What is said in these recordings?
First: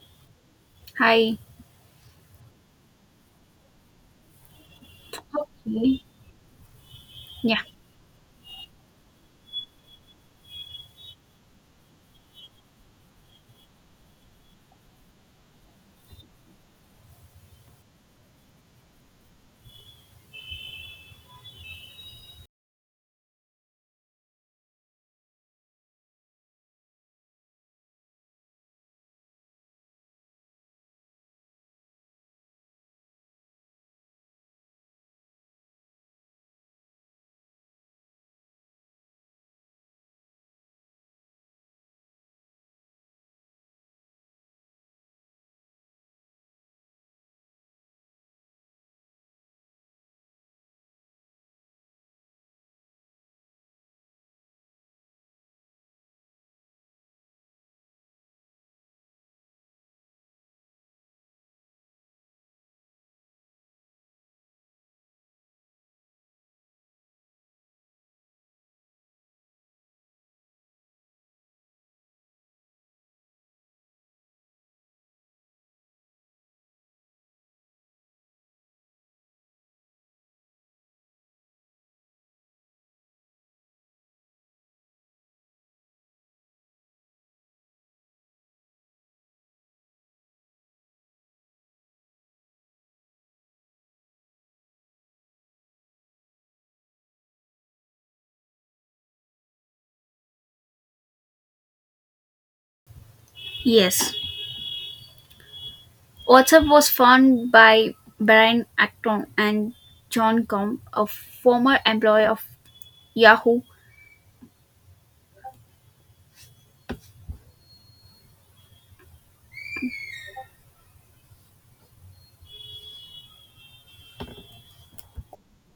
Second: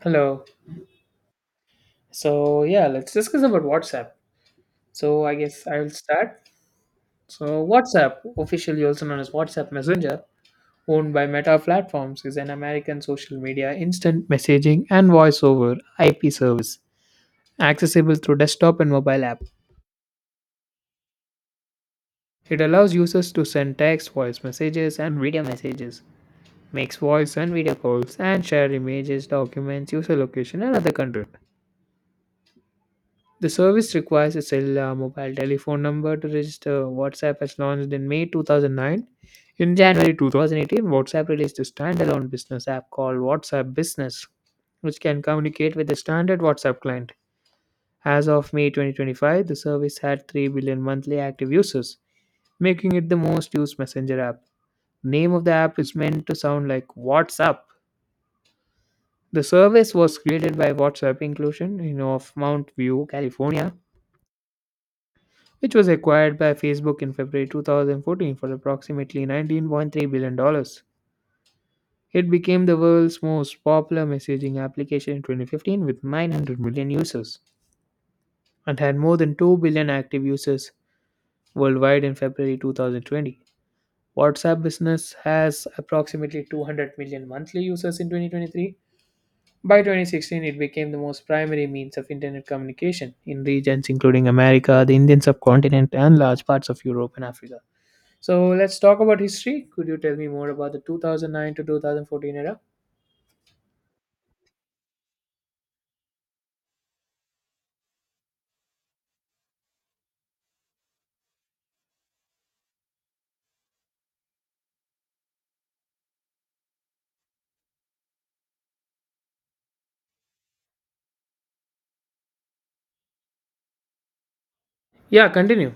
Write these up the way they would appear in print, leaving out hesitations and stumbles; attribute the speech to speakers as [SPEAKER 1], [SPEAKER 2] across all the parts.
[SPEAKER 1] Hello.
[SPEAKER 2] Hi.
[SPEAKER 1] So yeah, let's discuss about WhatsApp. So I guess I'll
[SPEAKER 2] Okay.
[SPEAKER 1] start.
[SPEAKER 2] Yeah.
[SPEAKER 1] So WhatsApp, officially also known as WhatsApp Messenger, owned by Meta Platforms, is an American social media instant messaging and voice over IP service, accessible through desktop and mobile app. It allows users to send text, voice messages, and video messages, makes voice and video calls, and share images, documents, user location, and other content. The service requires a cellular mobile telephone number to register. WhatsApp was launched in May 2009. In January 2018, WhatsApp released a standalone business app called WhatsApp Business, which can communicate with the standard WhatsApp client. As of May 2025, the service had 3 billion monthly active users, making it the most used messenger app. Name of the app is meant to sound like WhatsApp. The service was created by WhatsApp Inclusion, in of Mount View, California, which was acquired by Facebook in February 2014 for approximately $19.3 billion dollars. It became the world's most popular messaging application in 2015 with 900 million users and had more than 2 billion active users worldwide in February 2020. WhatsApp business has approximately 200 million monthly users in 2023. By 2016, it became the most primary means of internet communication in regions including America, the Indian subcontinent, and large parts of Europe and Africa. So let's talk about history. Could you tell me more about the 2009 to 2014 era?
[SPEAKER 2] Yes. WhatsApp was found by Brian Acton and John Gom, a former employee of Yahoo.
[SPEAKER 1] Yeah, continue.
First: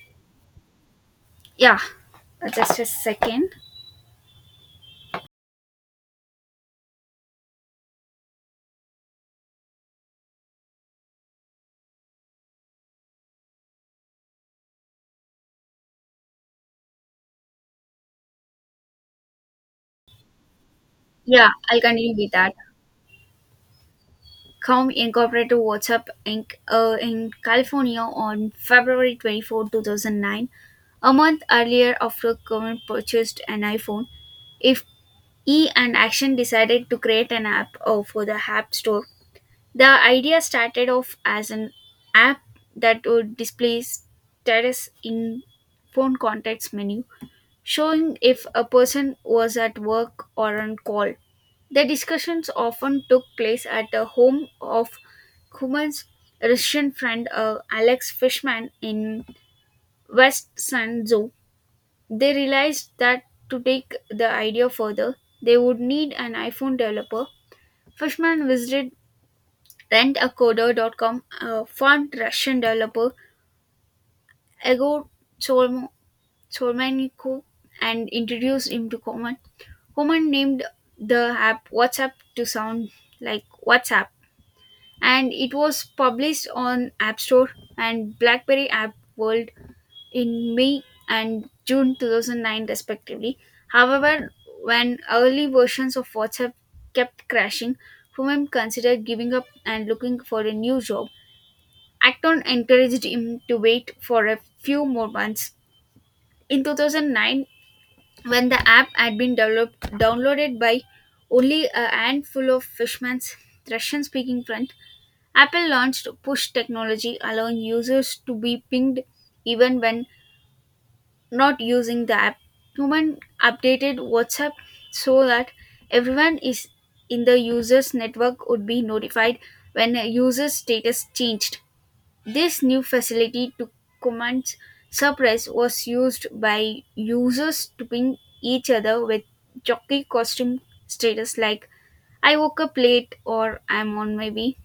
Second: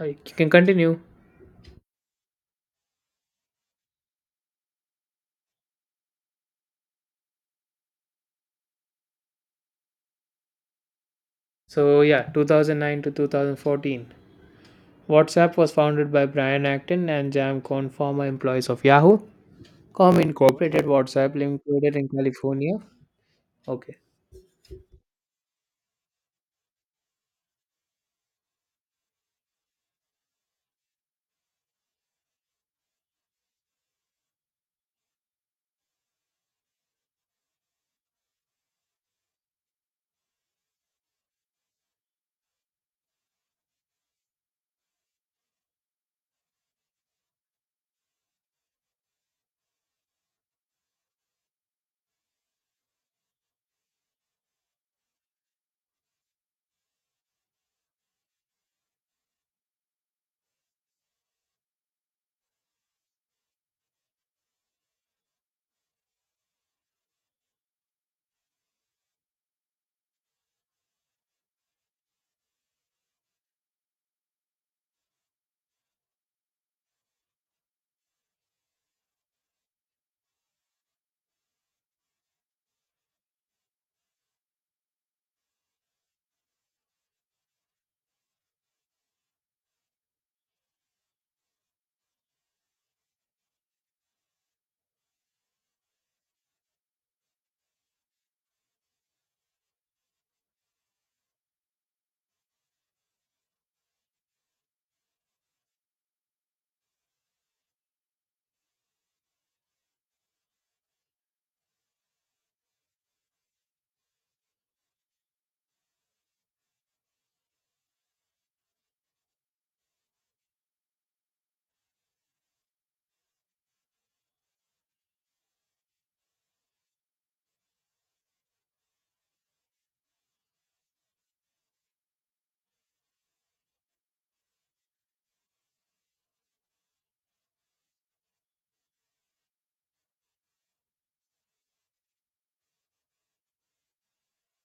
[SPEAKER 1] You can continue.
[SPEAKER 2] Yeah. Just a second.
[SPEAKER 1] So yeah, 2009 to 2014. WhatsApp was founded by Brian Acton and Jam Cohn, former employees of Yahoo. Com incorporated WhatsApp,
[SPEAKER 2] Yeah, I'll
[SPEAKER 1] located in
[SPEAKER 2] continue with that.
[SPEAKER 1] California. Okay.
[SPEAKER 2] Com incorporated WhatsApp Inc. In California on February 24, 2009, a month earlier after Cohen purchased an iPhone. If E and Action decided to create an app for the App Store, the idea started off as an app that would display status in phone contacts menu, showing if a person was at work or on call. The discussions often took place at the home of Kuman's Russian friend Alex Fishman in West Sanzhou. They realized that to take the idea further, they would need an iPhone developer. Fishman visited Rentacoder.com formed Russian developer Egor Solmo- Solmenko and introduced him to Koman. Koman named the app WhatsApp to sound like WhatsApp, and it was published on App Store and BlackBerry App World in May and June 2009, respectively. However, when early versions of WhatsApp kept crashing, Fumen considered giving up and looking for a new job. Acton encouraged him to wait for a few more months. In 2009, when the app had been developed, downloaded by only a handful of Fishman's Russian speaking friends, Apple launched push technology, allowing users to be pinged even when not using the app. Human updated WhatsApp so that everyone is in the user's network would be notified when a user's status changed. This new facility to command surprise was used by users to ping each other with jockey costume status like I woke up late or I'm on my way.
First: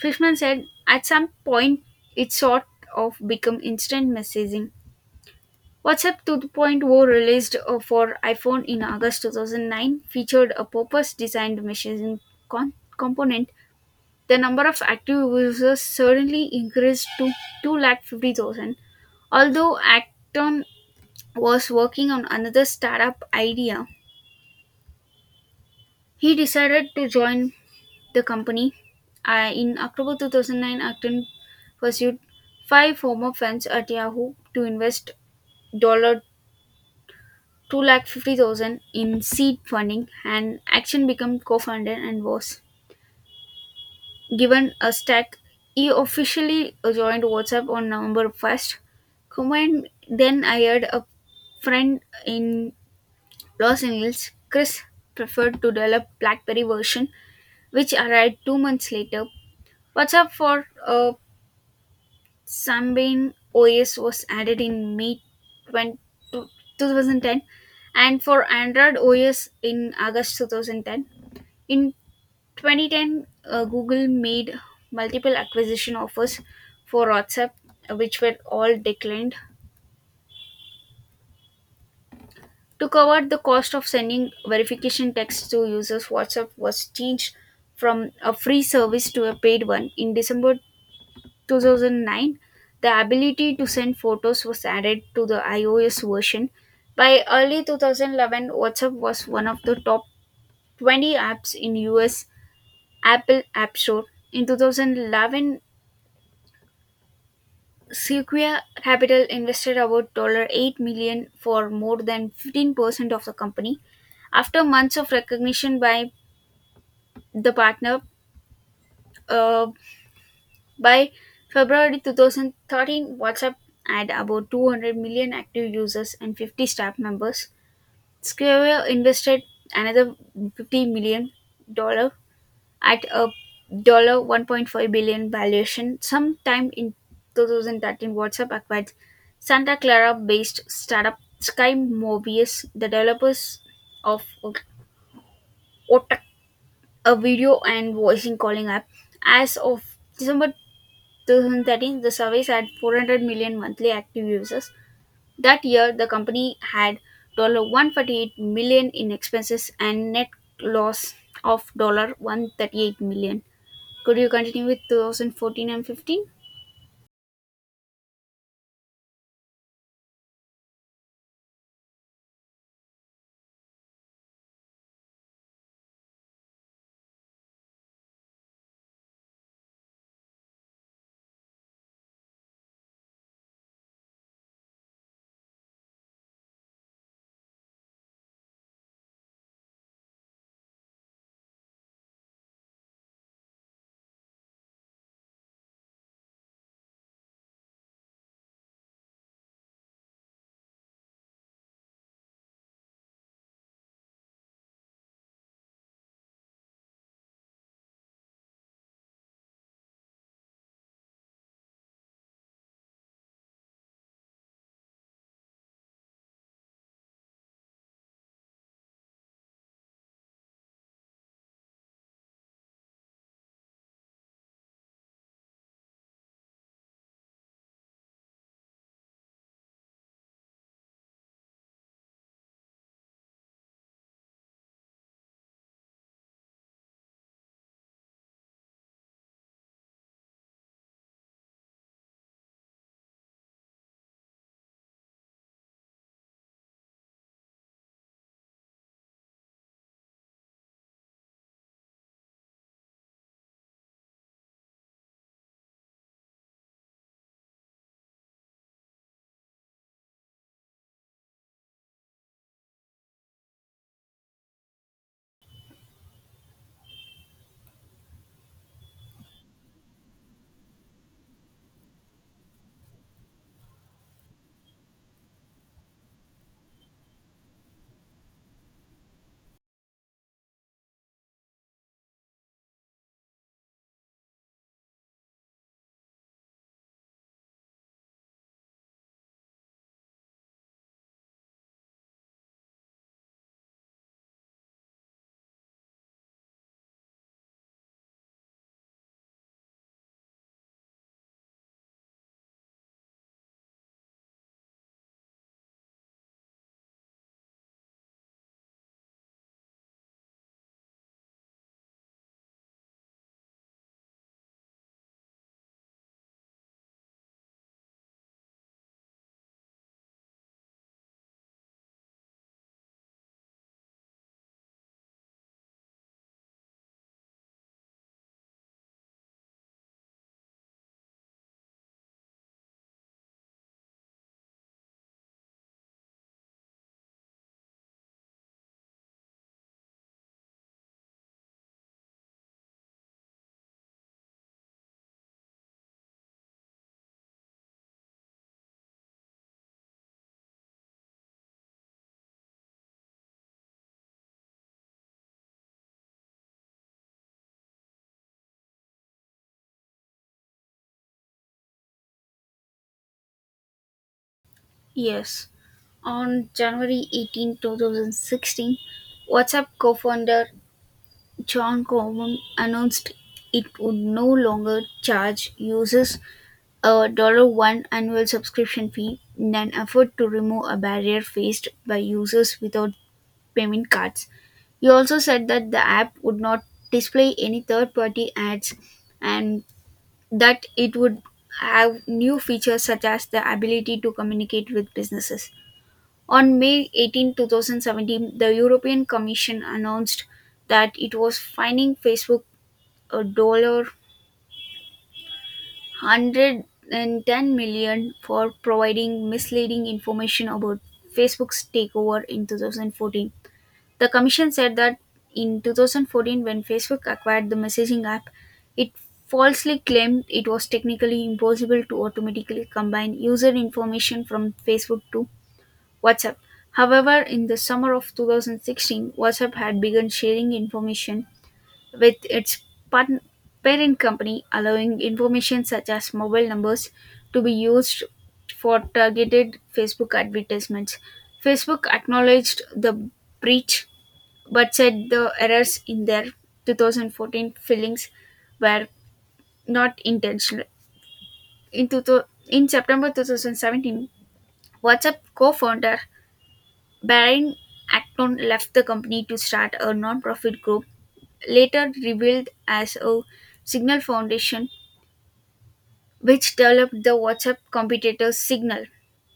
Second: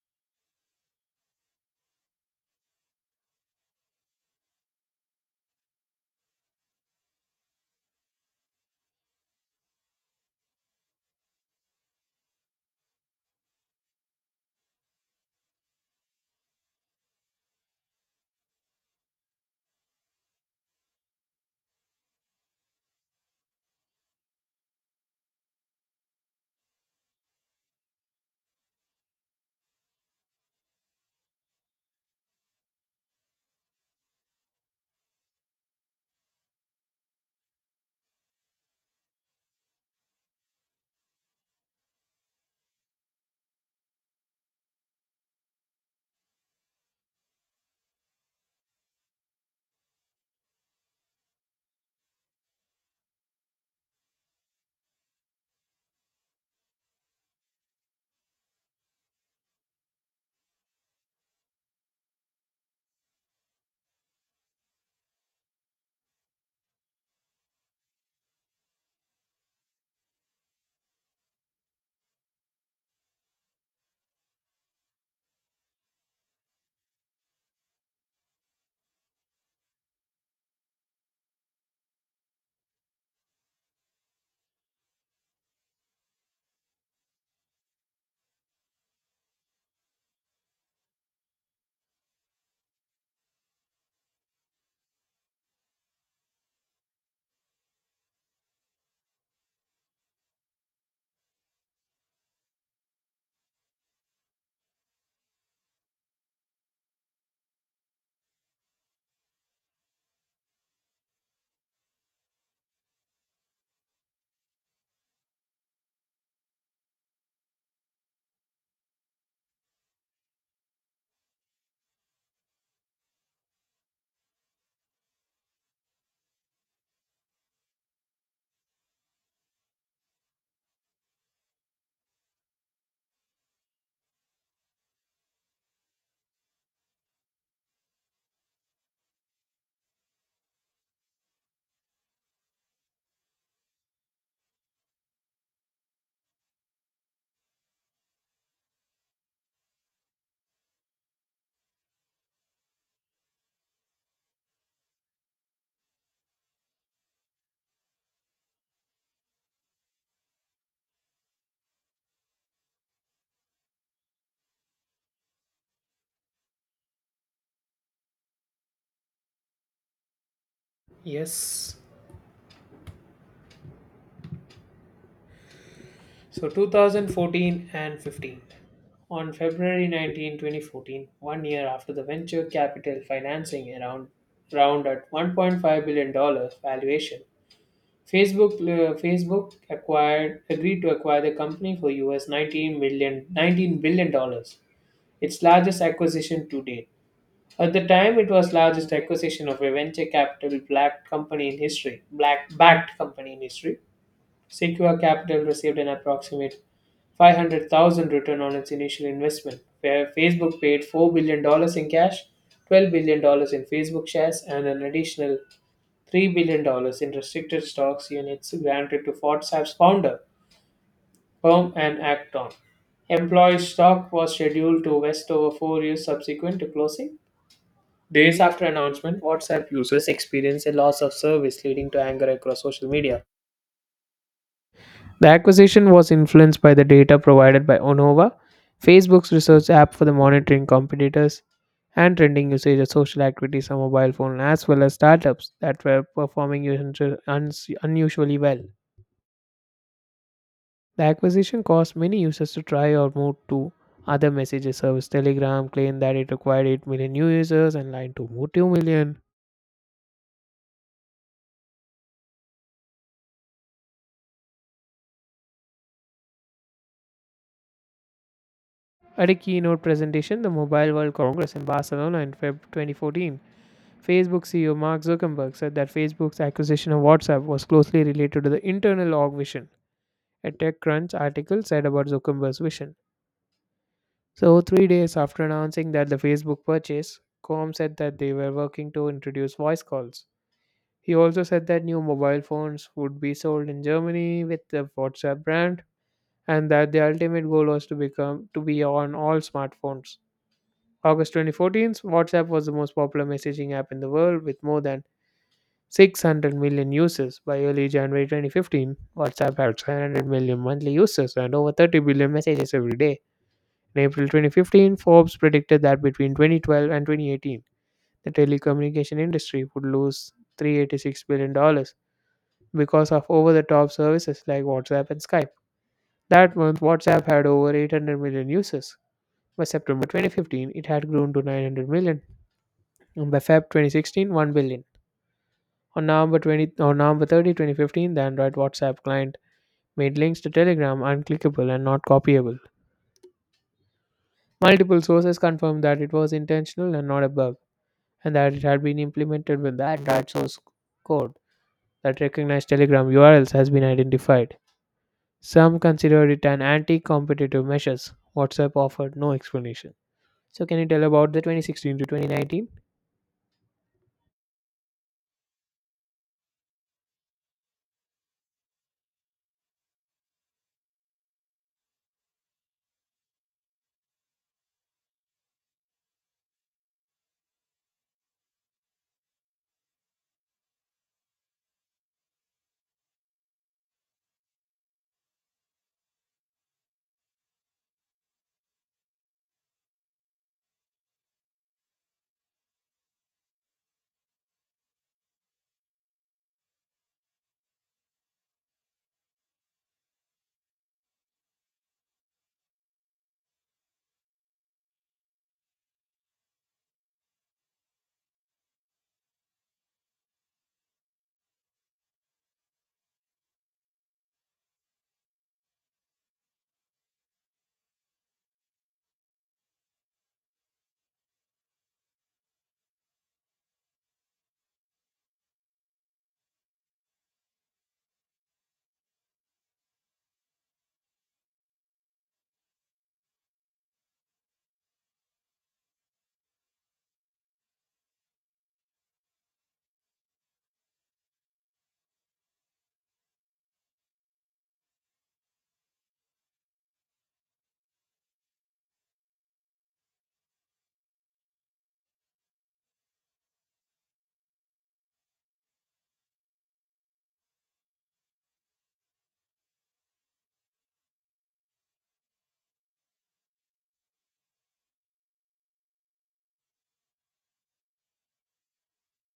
[SPEAKER 2] Fishman said at some point it sort of become instant messaging. WhatsApp 2.0 released for iPhone in August 2009 featured a purpose designed messaging component. The number of active users suddenly increased to two lakh 50,000. Although Acton was working on another startup idea, he decided to join the company. In October 2009, Acton pursued five former friends at Yahoo to invest dollar two lakh 50,000 in seed funding and Action became co-founder and was given a stack. He officially joined WhatsApp on November 1st. Kuman then hired a friend in Los Angeles, Chris preferred to develop BlackBerry version, which arrived 2 months later. WhatsApp for Sambin OS was added in May 20, 2010 and for Android OS in August 2010. In 2010, Google made multiple acquisition offers for WhatsApp, which were all declined. To cover the cost of sending verification texts to users, WhatsApp was changed from a free service to a paid one. In December 2009, the ability to send photos was added to the iOS version. By early 2011, WhatsApp was one of the top 20 apps in US Apple App Store. In 2011, Sequoia Capital invested about $8 million dollars for more than 15% of the company. After months of recognition by the partner, uh, by February 2013, WhatsApp had about 200 million active users and 50 staff members. Sequoia invested another $50 million dollars at a dollar 1.5 billion valuation. Sometime in 2013, WhatsApp acquired Santa Clara-based startup Sky Mobius, the developers of Otak, a video and voicing calling app. As of December 2013, the service had 400 million monthly active users. That year, the company had $148 in expenses and net loss of $138. Could you continue with 2014 and 15?
[SPEAKER 1] Yes. So 2014 and 15. On February 19, 2014, year after the venture capital financing around round at 1.5 billion dollars valuation, Facebook Facebook acquired agreed to acquire the company for US million nineteen billion dollars, its largest acquisition to date. At the time, it was largest acquisition of a venture capital black backed company in history. Sequoia Capital received an approximate 500,000 return on its initial investment, where Facebook paid $4 billion dollars in cash, $12 billion dollars in Facebook shares, and an additional $3 billion dollars in restricted stocks units granted to WhatsApp's founder, Herm and Acton. Employee stock was scheduled to vest over 4 years subsequent to closing. Days after announcement, WhatsApp users experienced a loss of service leading to anger across social media. The acquisition was influenced by the data provided by ANOVA, Facebook's research app for the monitoring competitors and trending usage of social activities on mobile phone, as well as startups that were performing unusually well. The acquisition caused many users to try or move to other messaging service. Telegram claimed that it acquired 8 million new users and Line to move 2 million. At a keynote presentation, the Mobile World Congress in Barcelona in Feb 2014, Facebook CEO Mark Zuckerberg said that Facebook's acquisition of WhatsApp was closely related to the internal org vision, a TechCrunch article said about Zuckerberg's vision. So, 3 days after announcing that the Facebook purchase, Com said that they were working to introduce voice calls. He also said that new mobile phones would be sold in Germany with the WhatsApp brand and that the ultimate goal was to become to be on all smartphones. August 2014, WhatsApp was the most popular messaging app in the world with more than 600 million users. By early January 2015, WhatsApp had 700 million monthly users and over 30 billion messages every day. In April 2015, Forbes predicted that between 2012 and 2018, the telecommunication industry would lose $386 billion dollars because of over the top services like WhatsApp and Skype. That month, WhatsApp had over 800 million users. By September 2015, it had grown to 900 million, and by Feb 2016, 1 billion. On November 30, 2015, the Android WhatsApp client made links to Telegram unclickable and not copyable. Multiple sources confirmed that it was intentional and not a bug, and that it had been implemented with the Android source code that recognized Telegram URLs has been identified. Some considered it an anti-competitive measure. WhatsApp offered no explanation. So, can you tell about the 2016 to 2019?
[SPEAKER 2] Yes. On January 18, 2016, WhatsApp co founder John Coleman announced it would no longer charge users a $1 annual subscription fee in an effort to remove a barrier faced by users without payment cards. He also said that the app would not display any third party ads and that it would have new features such as the ability to communicate with businesses. On May 18, 2017, the European Commission announced that it was fining Facebook a dollar 110 million for providing misleading information about Facebook's takeover in 2014. The commission said that in 2014, when Facebook acquired the messaging app, it falsely claimed it was technically impossible to automatically combine user information from Facebook to WhatsApp. However, in the summer of 2016, WhatsApp had begun sharing information with its partn- parent company, allowing information such as mobile numbers to be used for targeted Facebook advertisements. Facebook acknowledged the breach but said the errors in their 2014 fillings were not intentional. In September 2017, WhatsApp co founder Baron Acton left the company to start a non profit group, later revealed as a Signal Foundation which developed the WhatsApp competitor Signal.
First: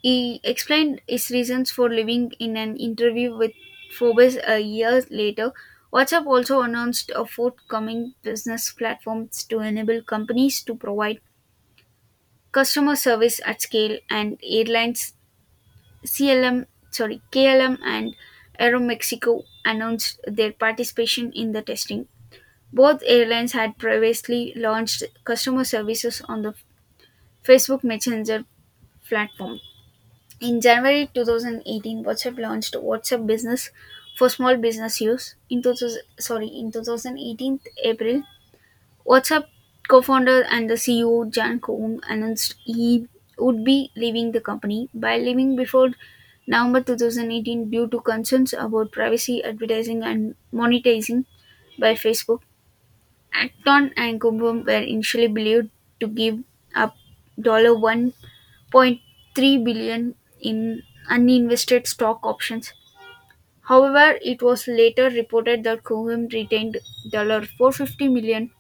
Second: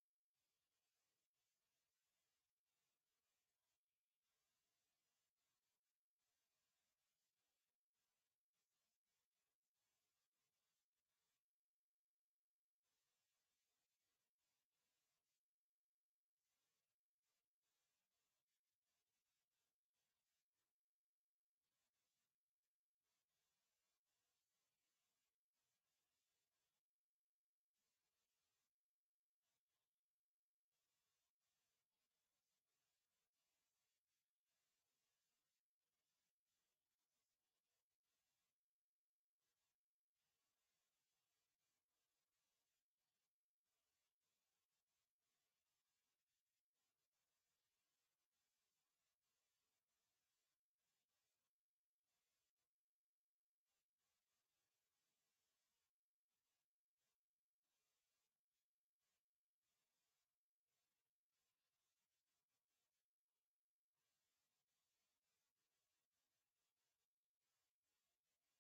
[SPEAKER 2] He explained his reasons for leaving in an interview with Forbes a year later. WhatsApp also announced a forthcoming business platforms to enable companies to provide customer service at scale and airlines CLM sorry KLM and Aeromexico announced their participation in the testing. Both airlines had previously launched customer services on the Facebook Messenger platform. In January 2018, WhatsApp launched WhatsApp Business for small business use. In 2018 April, WhatsApp co-founder and the CEO Jan Koum announced he would be leaving the company by leaving before November 2018 due to concerns about privacy, advertising, and monetizing by Facebook. Acton and Kumbum were initially believed to give up $1 point 0.3 billion in uninvested stock options. However, it was later reported that Cohen retained $450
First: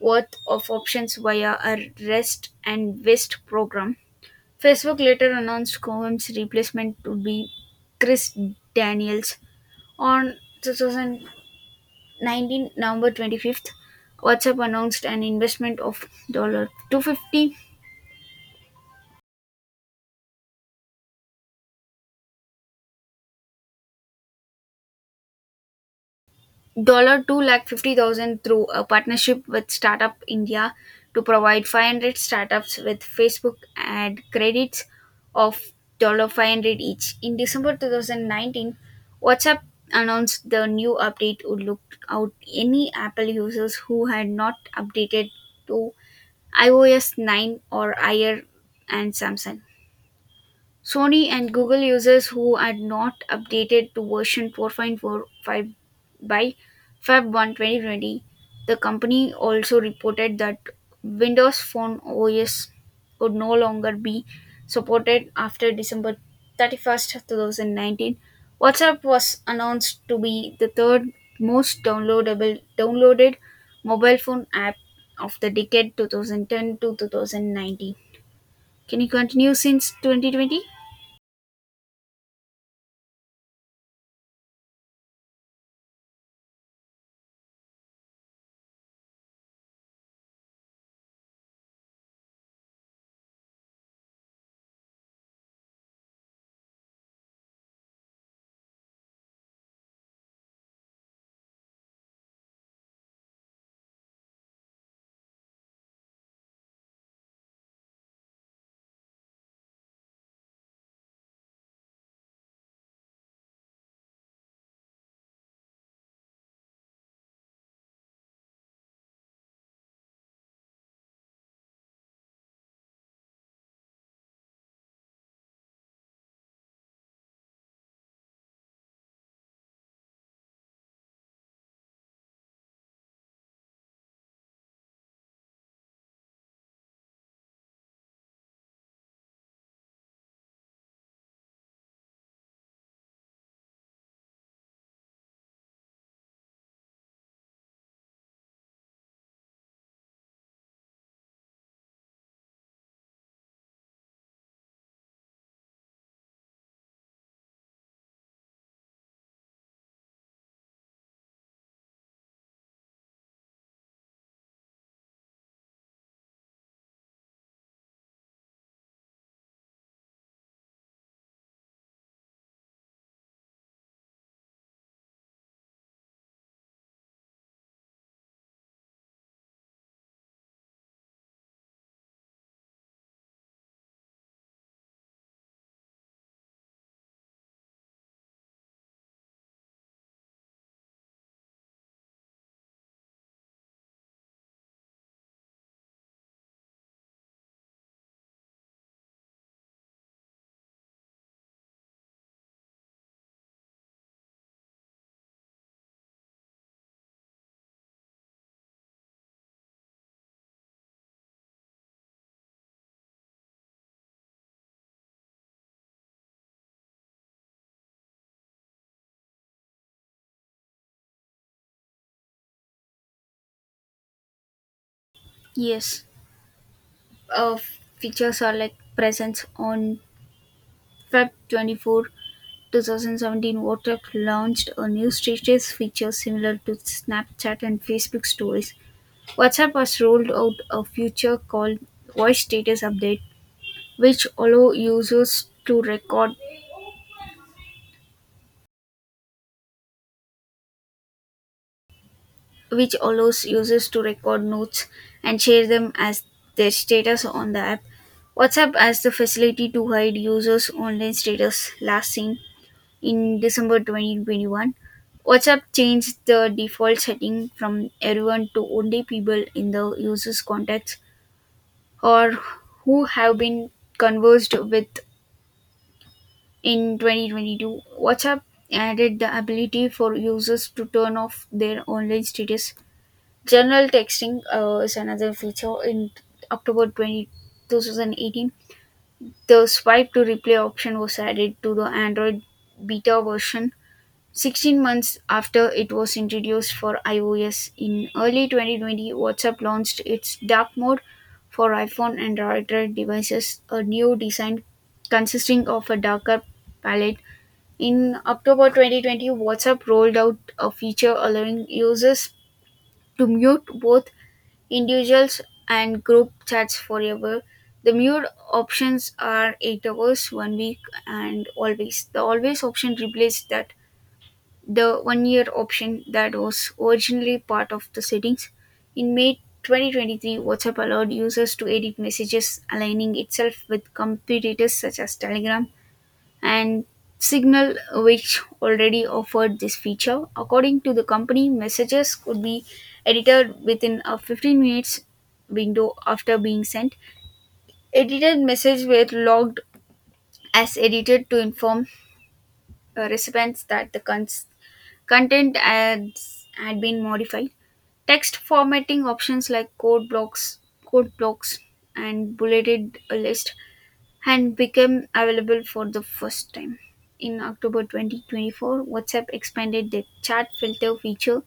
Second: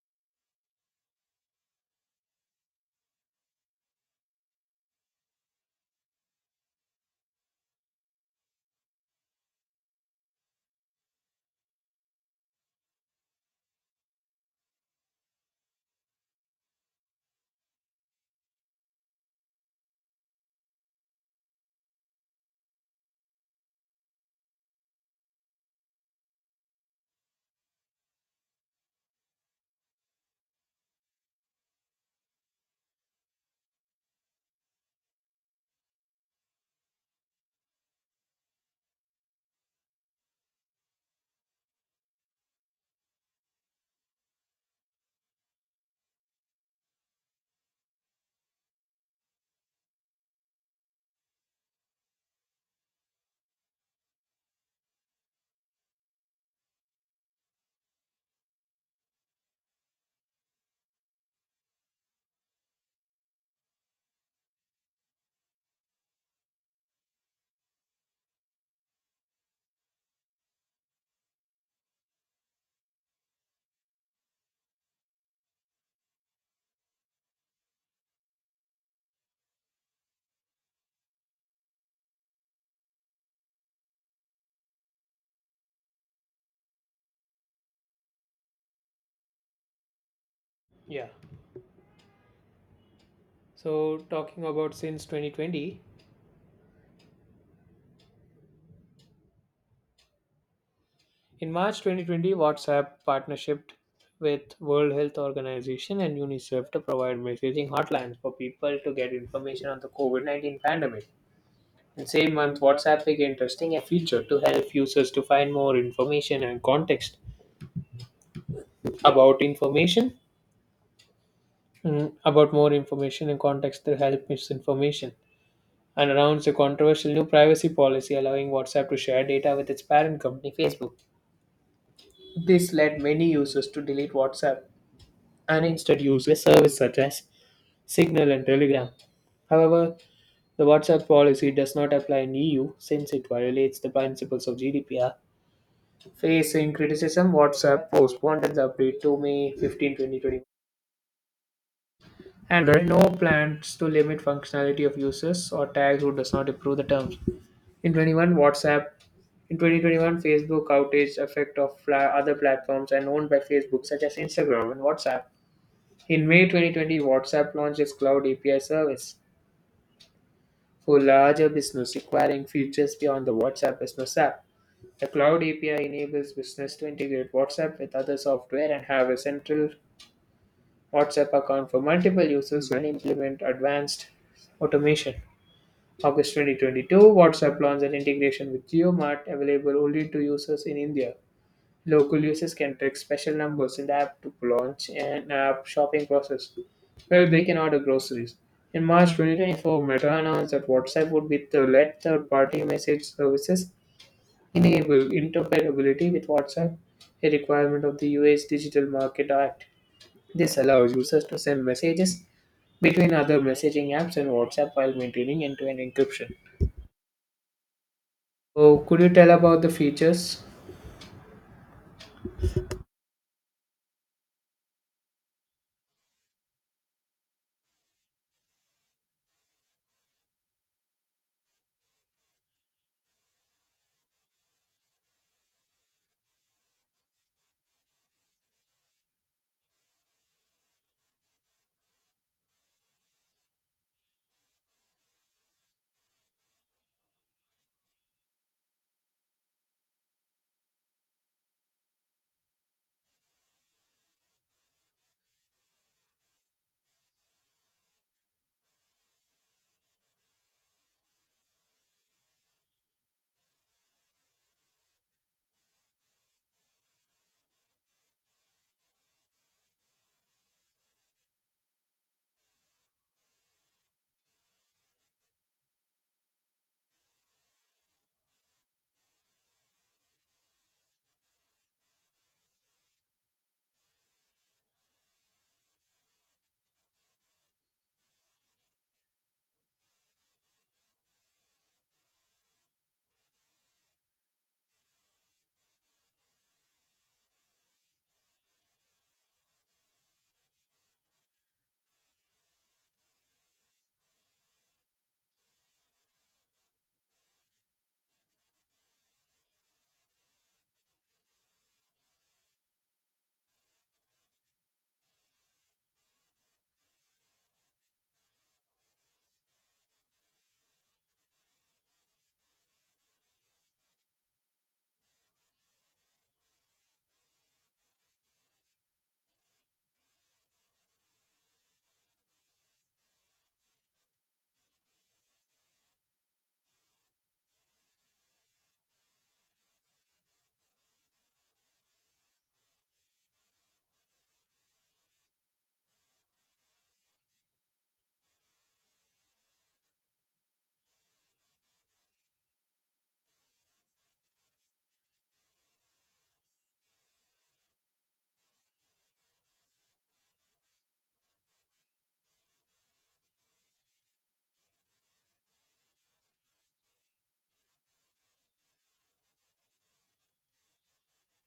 [SPEAKER 2] worth of options via a rest and vest program. Facebook later announced Cohen's replacement to be Chris Daniels. On 2019 November 25th, WhatsApp announced an investment of $250 two lakh 50,000 through a partnership with Startup India to provide 500 startups with Facebook ad credits of dollar 500 each. In December 2019, WhatsApp announced the new update would look out any Apple users who had not updated to iOS 9 or higher and Samsung. Sony and Google users who had not updated to version 4.45 by February 1, 2020. The company also reported that Windows Phone OS would no longer be supported after December 31st, 2019. WhatsApp was announced to be the third most downloadable downloaded mobile phone app of the decade 2010 to 2019. Can you continue since 2020?
[SPEAKER 1] Yeah. So, talking about since 2020, in March 2020, WhatsApp partnership with World Health Organization and UNICEF to provide messaging hotlines for people to get information on the COVID-19 pandemic. In same month, WhatsApp began testing a feature to help users to find more information and context about information, about more information and context to help misinformation, and announced a controversial new privacy policy allowing WhatsApp to share data with its parent company, Facebook. This led many users to delete WhatsApp and instead use a service such as Signal and Telegram. However, the WhatsApp policy does not apply in EU since it violates the principles of GDPR. Facing criticism, WhatsApp postponed the update to May 15, 2020. And there are no plans to limit functionality of users or tags who does not approve the terms. WhatsApp in 2021, Facebook outage effect of other platforms and owned by Facebook such as Instagram and WhatsApp. In May 2020, WhatsApp launched its Cloud API service for larger business requiring features beyond the WhatsApp Business app. The Cloud API enables business to integrate WhatsApp with other software and have a central WhatsApp account for multiple users and implement advanced automation. August 2022, WhatsApp launched an integration with GeoMart available only to users in India. Local users can track special numbers in the app to launch an app shopping process where they can order groceries. In March 2024, Meta announced that WhatsApp would be to let third party message services enable interoperability with WhatsApp, a requirement of the US Digital Market Act. This allows users to send messages between other messaging apps and WhatsApp while maintaining end to end encryption. So, could you tell about the features?
[SPEAKER 2] Yes, uh, features are like presents on February 24, 2017. WhatsApp launched a new status feature similar to Snapchat and Facebook Stories. WhatsApp has rolled out a feature called Voice Status Update, which allow users to record, which allows users to record notes and share them as their status on the app. WhatsApp has the facility to hide users' online status last seen. In December 2021, WhatsApp changed the default setting from everyone to only people in the user's contacts or who have been conversed with. In 2022, WhatsApp added the ability for users to turn off their online status. General texting is another feature. In October 20, 2018, the swipe to replay option was added to the Android beta version 16 months after it was introduced for iOS. In early 2020, WhatsApp launched its dark mode for iPhone and Android devices, a new design consisting of a darker palette. In October 2020, WhatsApp rolled out a feature allowing users to mute both individuals and group chats forever. The mute options are 8 hours, 1 week, and always. The always option replaced that the one-year option that was originally part of the settings. In May 2023, WhatsApp allowed users to edit messages, aligning itself with competitors such as Telegram and Signal, which already offered this feature. According to the company, messages could be edited within a 15 minutes window after being sent. Edited messages were logged as edited to inform recipients that the content ads had been modified. Text formatting options like code blocks, and bulleted list had become available for the first time. In October 2024, WhatsApp expanded the chat filter feature,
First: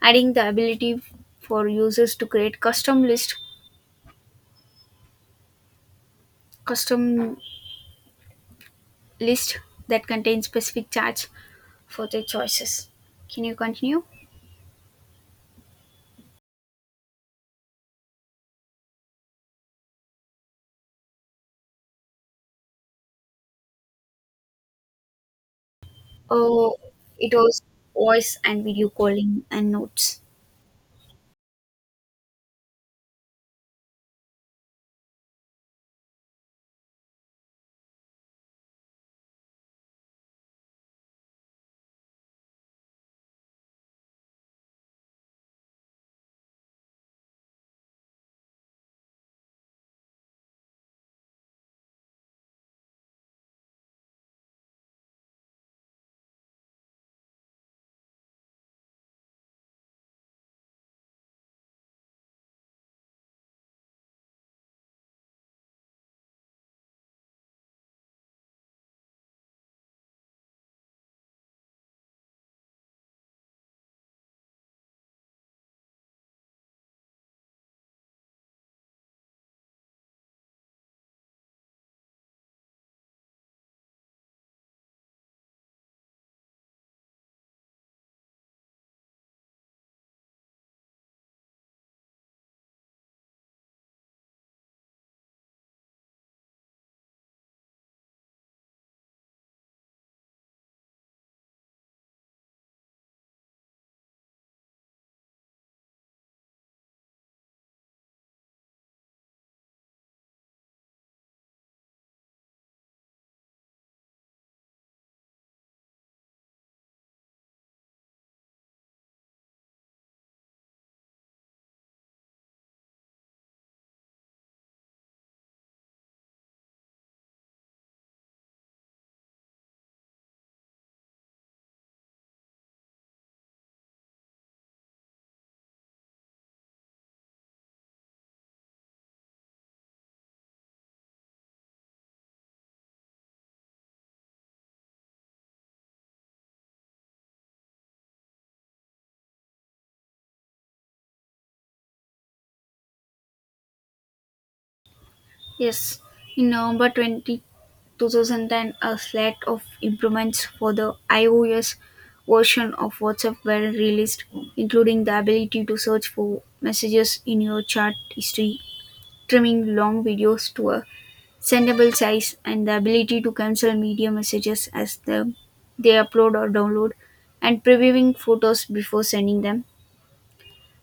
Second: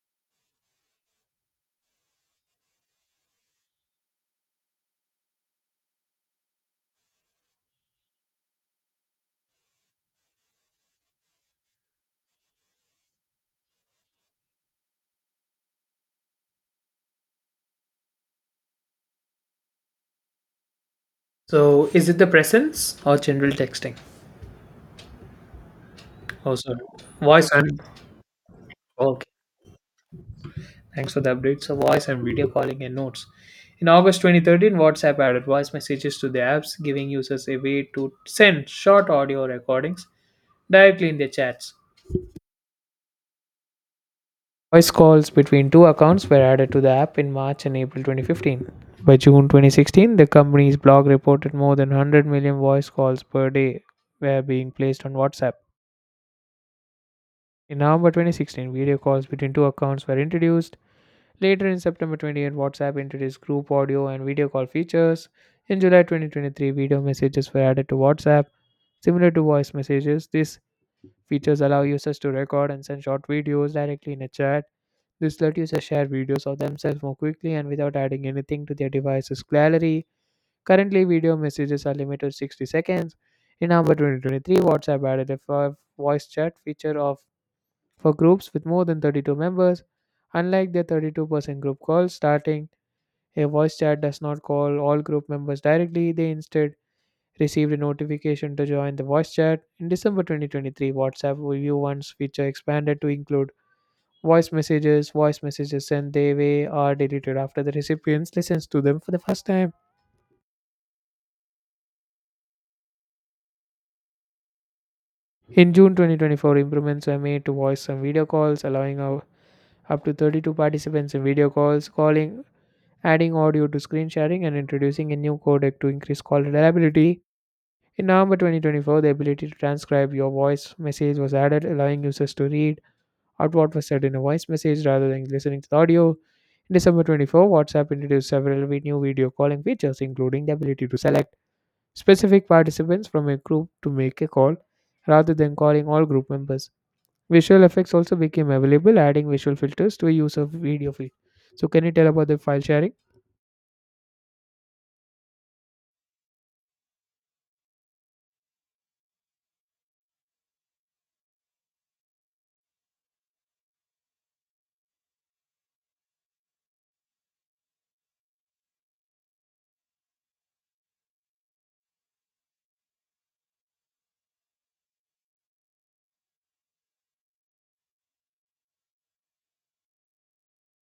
[SPEAKER 2] adding the ability for users to create custom list that contains specific chats for their choices. Can you continue?
[SPEAKER 1] So, is it the presence or general texting? Also,
[SPEAKER 2] Oh, it
[SPEAKER 1] voice
[SPEAKER 2] was
[SPEAKER 1] and
[SPEAKER 2] voice and video
[SPEAKER 1] okay.
[SPEAKER 2] calling and notes.
[SPEAKER 1] Thanks for the update. So, voice and video calling and notes. In August 2013, WhatsApp added voice messages to the apps, giving users a way to send short audio recordings directly in their chats. Voice calls between two accounts were added to the app in March and April 2015. By June 2016, the company's blog reported more than 100 million voice calls per day were being placed on WhatsApp. In November 2016, video calls between two accounts were introduced. Later in September 28, WhatsApp introduced group audio and video call features. In July 2023, video messages were added to WhatsApp. Similar to voice messages, these features allow users to record and send short videos directly in a chat. This lets users share videos of themselves more quickly and without adding anything to their device's gallery. Currently, video messages are limited to 60 seconds. In November 2023, WhatsApp added a voice chat feature of for groups with more than 32 members. Unlike their 32% group calls starting, a voice chat does not call all group members directly, they instead received a notification to join the voice chat. In December 2023, WhatsApp View 1's feature expanded to include voice messages. Voice messages sent their way are deleted after the recipients listens to them for the first time. In June 2024, improvements were made to voice and video calls, allowing up to 32 participants in video calls, calling, adding audio to screen sharing, and introducing a new codec to increase call reliability. In November 2024, the ability to transcribe your voice message was added, allowing users to read out what was said in a voice message rather than listening to the audio. In December 24, WhatsApp introduced several new video calling features, including the ability to select specific participants from a group to make a call rather than calling all group members. Visual effects also became available, adding visual filters to a user video feed. So, can you tell about the file sharing?
[SPEAKER 2] Yes, in November 20, 2010, a slate of improvements for the iOS version of WhatsApp were released, including the ability to search for messages in your chat history, trimming long videos to a sendable size, and the ability to cancel media messages as they upload or download, and previewing photos before sending them.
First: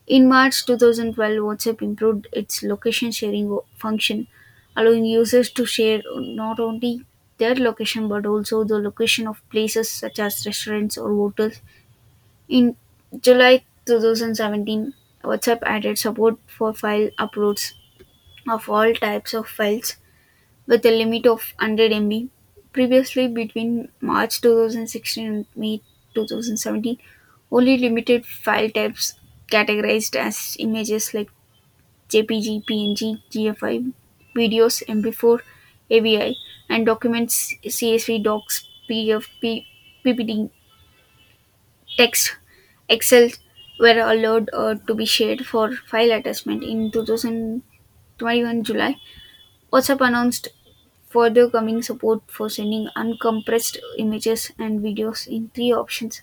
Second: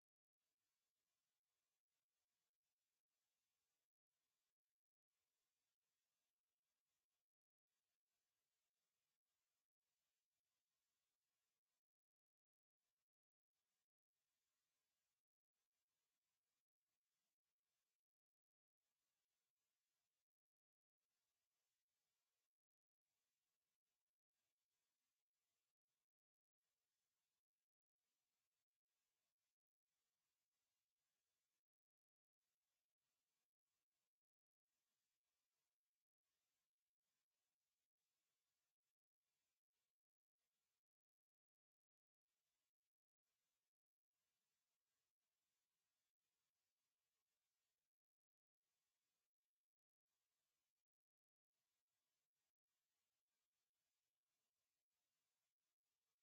[SPEAKER 2] In March 2012, WhatsApp improved its location sharing function, allowing users to share not only their location but also the location of places such as restaurants or hotels. In July 2017, WhatsApp added support for file uploads of all types of files with a limit of 100 MB. Previously, between March 2016 and May 2017, only limited file types categorized as images like JPG, PNG, GFI, videos, MP4, AVI, and documents, CSV, docs, PDF, PPT, text, Excel were allowed to be shared for file attachment in 2021 July. WhatsApp announced further coming support for sending uncompressed images and videos in three options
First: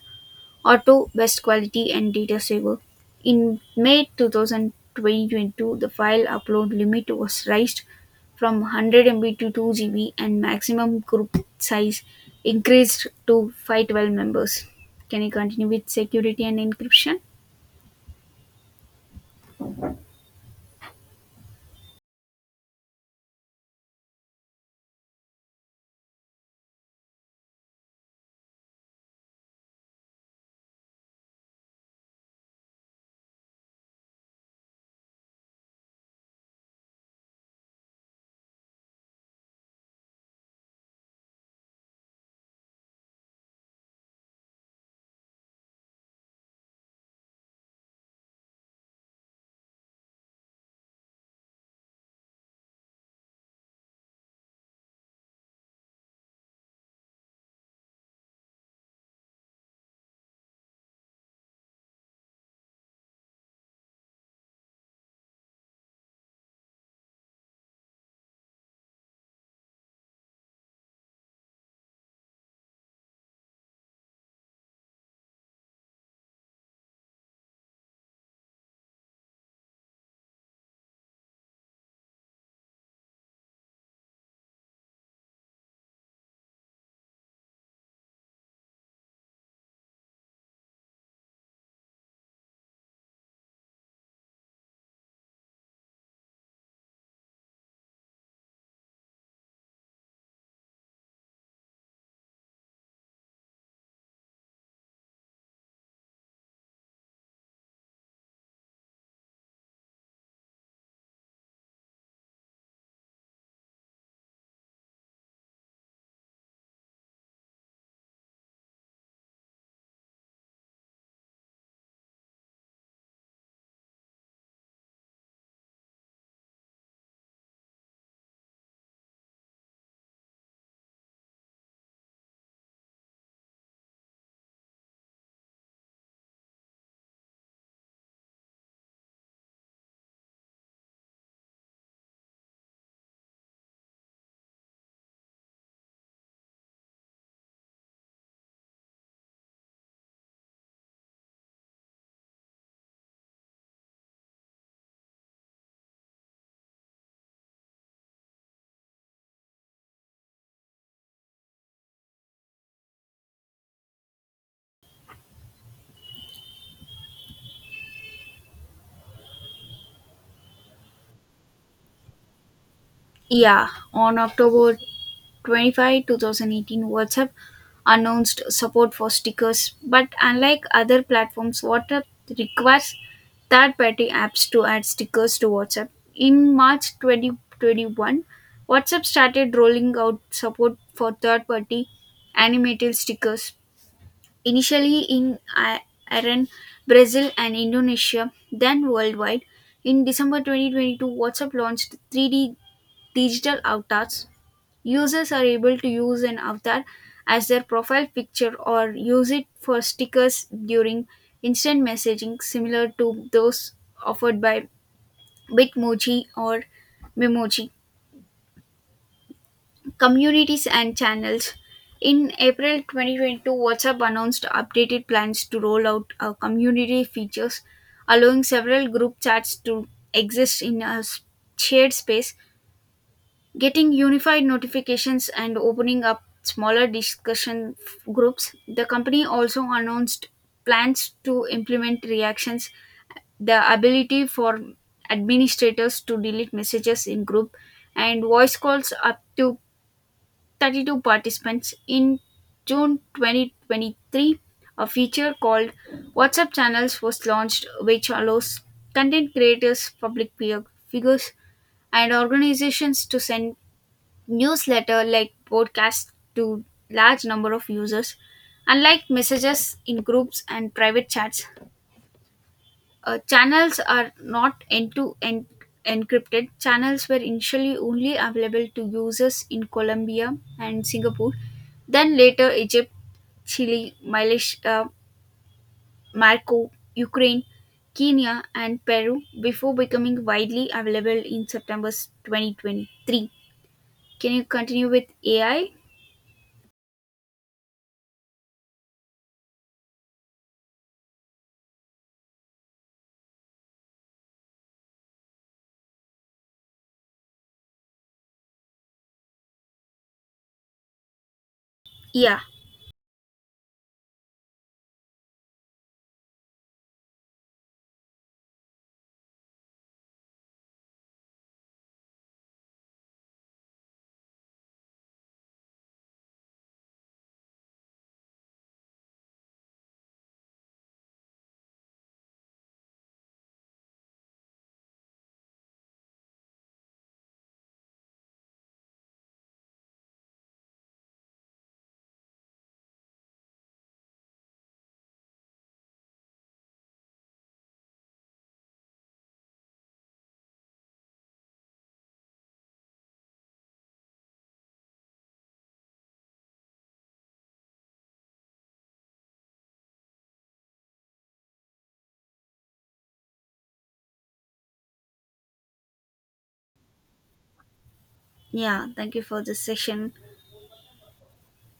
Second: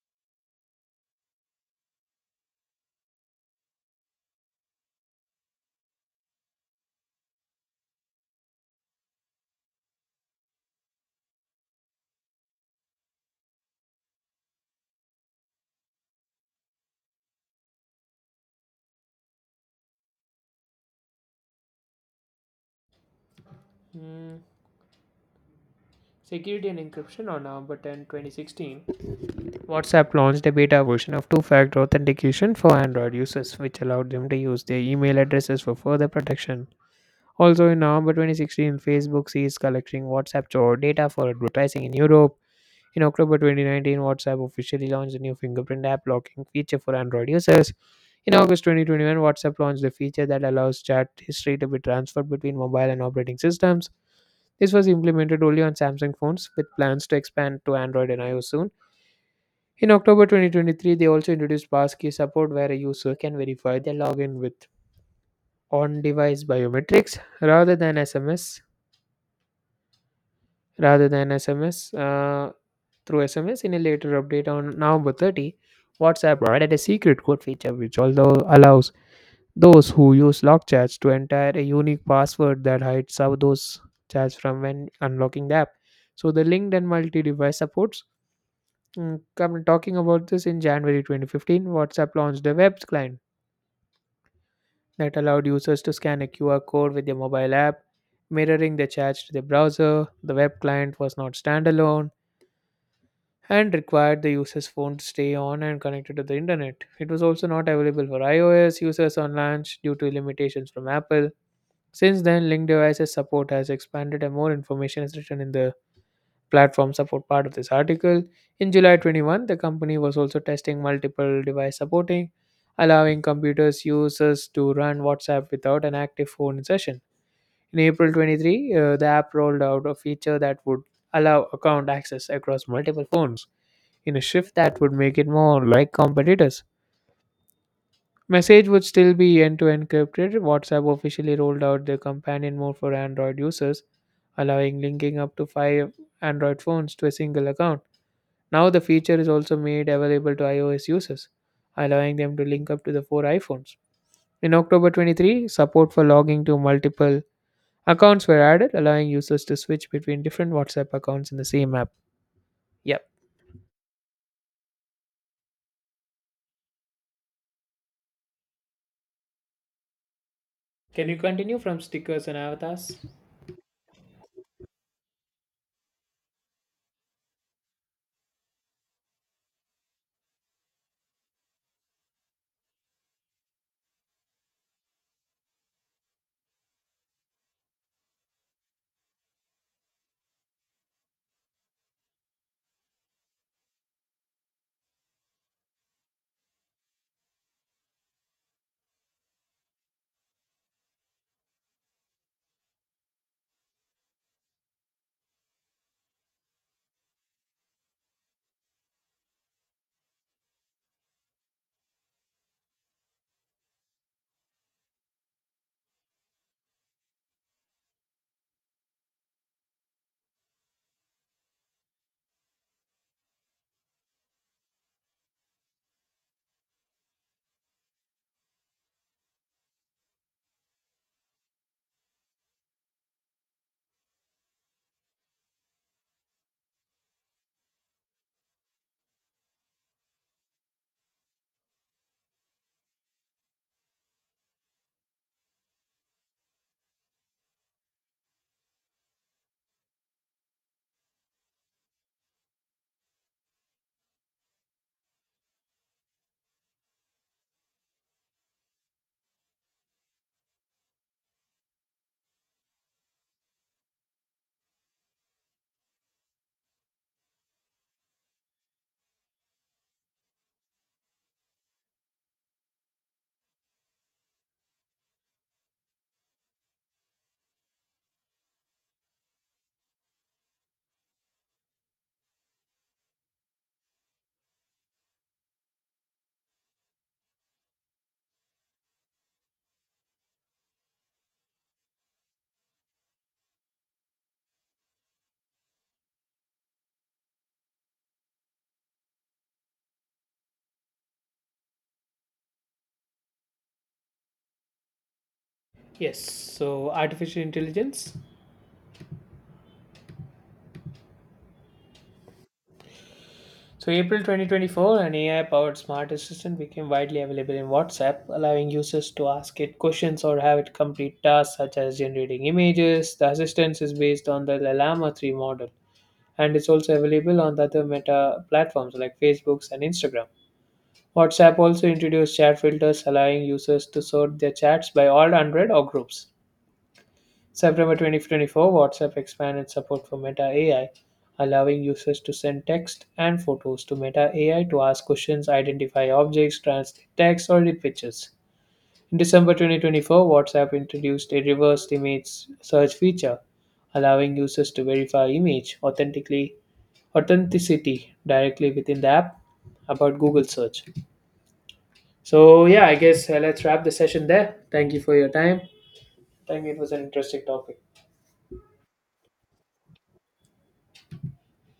[SPEAKER 2] Auto Best Quality and Data Saver. In May 2022, the file upload limit was raised from 100 MB to 2 GB and maximum group size increased to 512 members. Can you continue with security and encryption?
[SPEAKER 1] Mm, security and encryption on November 10, 2016. WhatsApp launched a beta version of 2 factor authentication for Android users, which allowed them to use their email addresses for further protection. Also, in November 2016, Facebook ceased collecting WhatsApp store data for advertising in Europe. In October 2019, WhatsApp officially launched a new fingerprint app locking feature for Android users. In August 2021, WhatsApp launched a feature that allows chat history to be transferred between mobile and operating systems. This was implemented only on Samsung phones, with plans to expand to Android and iOS soon. In October 2023, they also introduced passkey support where a user can verify their login with on-device biometrics rather than SMS, through SMS. In a later update on November 30, WhatsApp provided a secret code feature which although allows those who use lock chats to enter a unique password that hides how those chats from when unlocking the app. So the linked and multi-device supports. Mm, come talking about this in January 2015, WhatsApp launched a web client that allowed users to scan a QR code with their mobile app, mirroring the chats to the browser. The web client was not standalone and required the user's phone to stay on and connected to the internet. It was also not available for iOS users on launch due to limitations from Apple. Since then, Link devices support has expanded and more information is written in the platform for part of this article. In July 21, the company was also testing multiple device supporting, allowing computers users to run WhatsApp without an active phone session. In April 23, the app rolled out a feature that would allow account access across multiple phones in a shift that would make it more like competitors. Message would still be end to end encrypted. WhatsApp officially rolled out the companion mode for Android users, allowing linking up to 5 Android phones to a single account. Now the feature is also made available to iOS users, allowing them to link up to the 4 iPhones. In October 23, support for logging to multiple accounts were added, allowing users to switch between different WhatsApp accounts in the same app. Yep. Can you continue from stickers and avatars?
[SPEAKER 2] Yeah, on October 25, 2018, WhatsApp announced support for stickers, but unlike other platforms, WhatsApp requires third party apps to add stickers to WhatsApp. In March 2021, WhatsApp started rolling out support for third party animated stickers, initially in Iran, Brazil, and Indonesia, then worldwide. In December 2022, WhatsApp launched 3D digital avatars. Users are able to use an avatar as their profile picture or use it for stickers during instant messaging, similar to those offered by Bitmoji or Memoji. Communities and channels. In April 2022, WhatsApp announced updated plans to roll out community features, allowing several group chats to exist in a shared space, getting unified notifications and opening up smaller discussion groups. The company also announced plans to implement reactions, the ability for administrators to delete messages in group, and voice calls up to 32 participants. In June 2023, a feature called WhatsApp Channels was launched, which allows content creators, public peer figures, and organizations to send newsletter like broadcast to large number of users. Unlike messages in groups and private chats, channels are not end-to-end encrypted. Channels were initially only available to users in Colombia and Singapore, then later Egypt, Chile, Malaysia, Marco, Ukraine, Kenya, and Peru before becoming widely available in September 2023. Can you continue with AI?
[SPEAKER 1] Yes. So, artificial intelligence.
[SPEAKER 2] Yeah.
[SPEAKER 1] So, April 2024, an AI powered smart assistant became widely available in WhatsApp, allowing users to ask it questions or have it complete tasks such as generating images. The assistant is based on the Llama 3 model and it's also available on the other meta platforms like Facebook and Instagram. WhatsApp also introduced chat filters, allowing users to sort their chats by all 100 or groups. September 2024, WhatsApp expanded support for Meta AI, allowing users to send text and photos to Meta AI to ask questions, identify objects, translate text, or edit pictures. In December 2024, WhatsApp introduced a reversed image search feature, allowing users to verify image authentically authenticity directly within the app about Google search. So yeah, I guess let's wrap the session there. Thank you for your time. Thank you. It was an interesting topic.
[SPEAKER 2] Yeah, thank you for this session.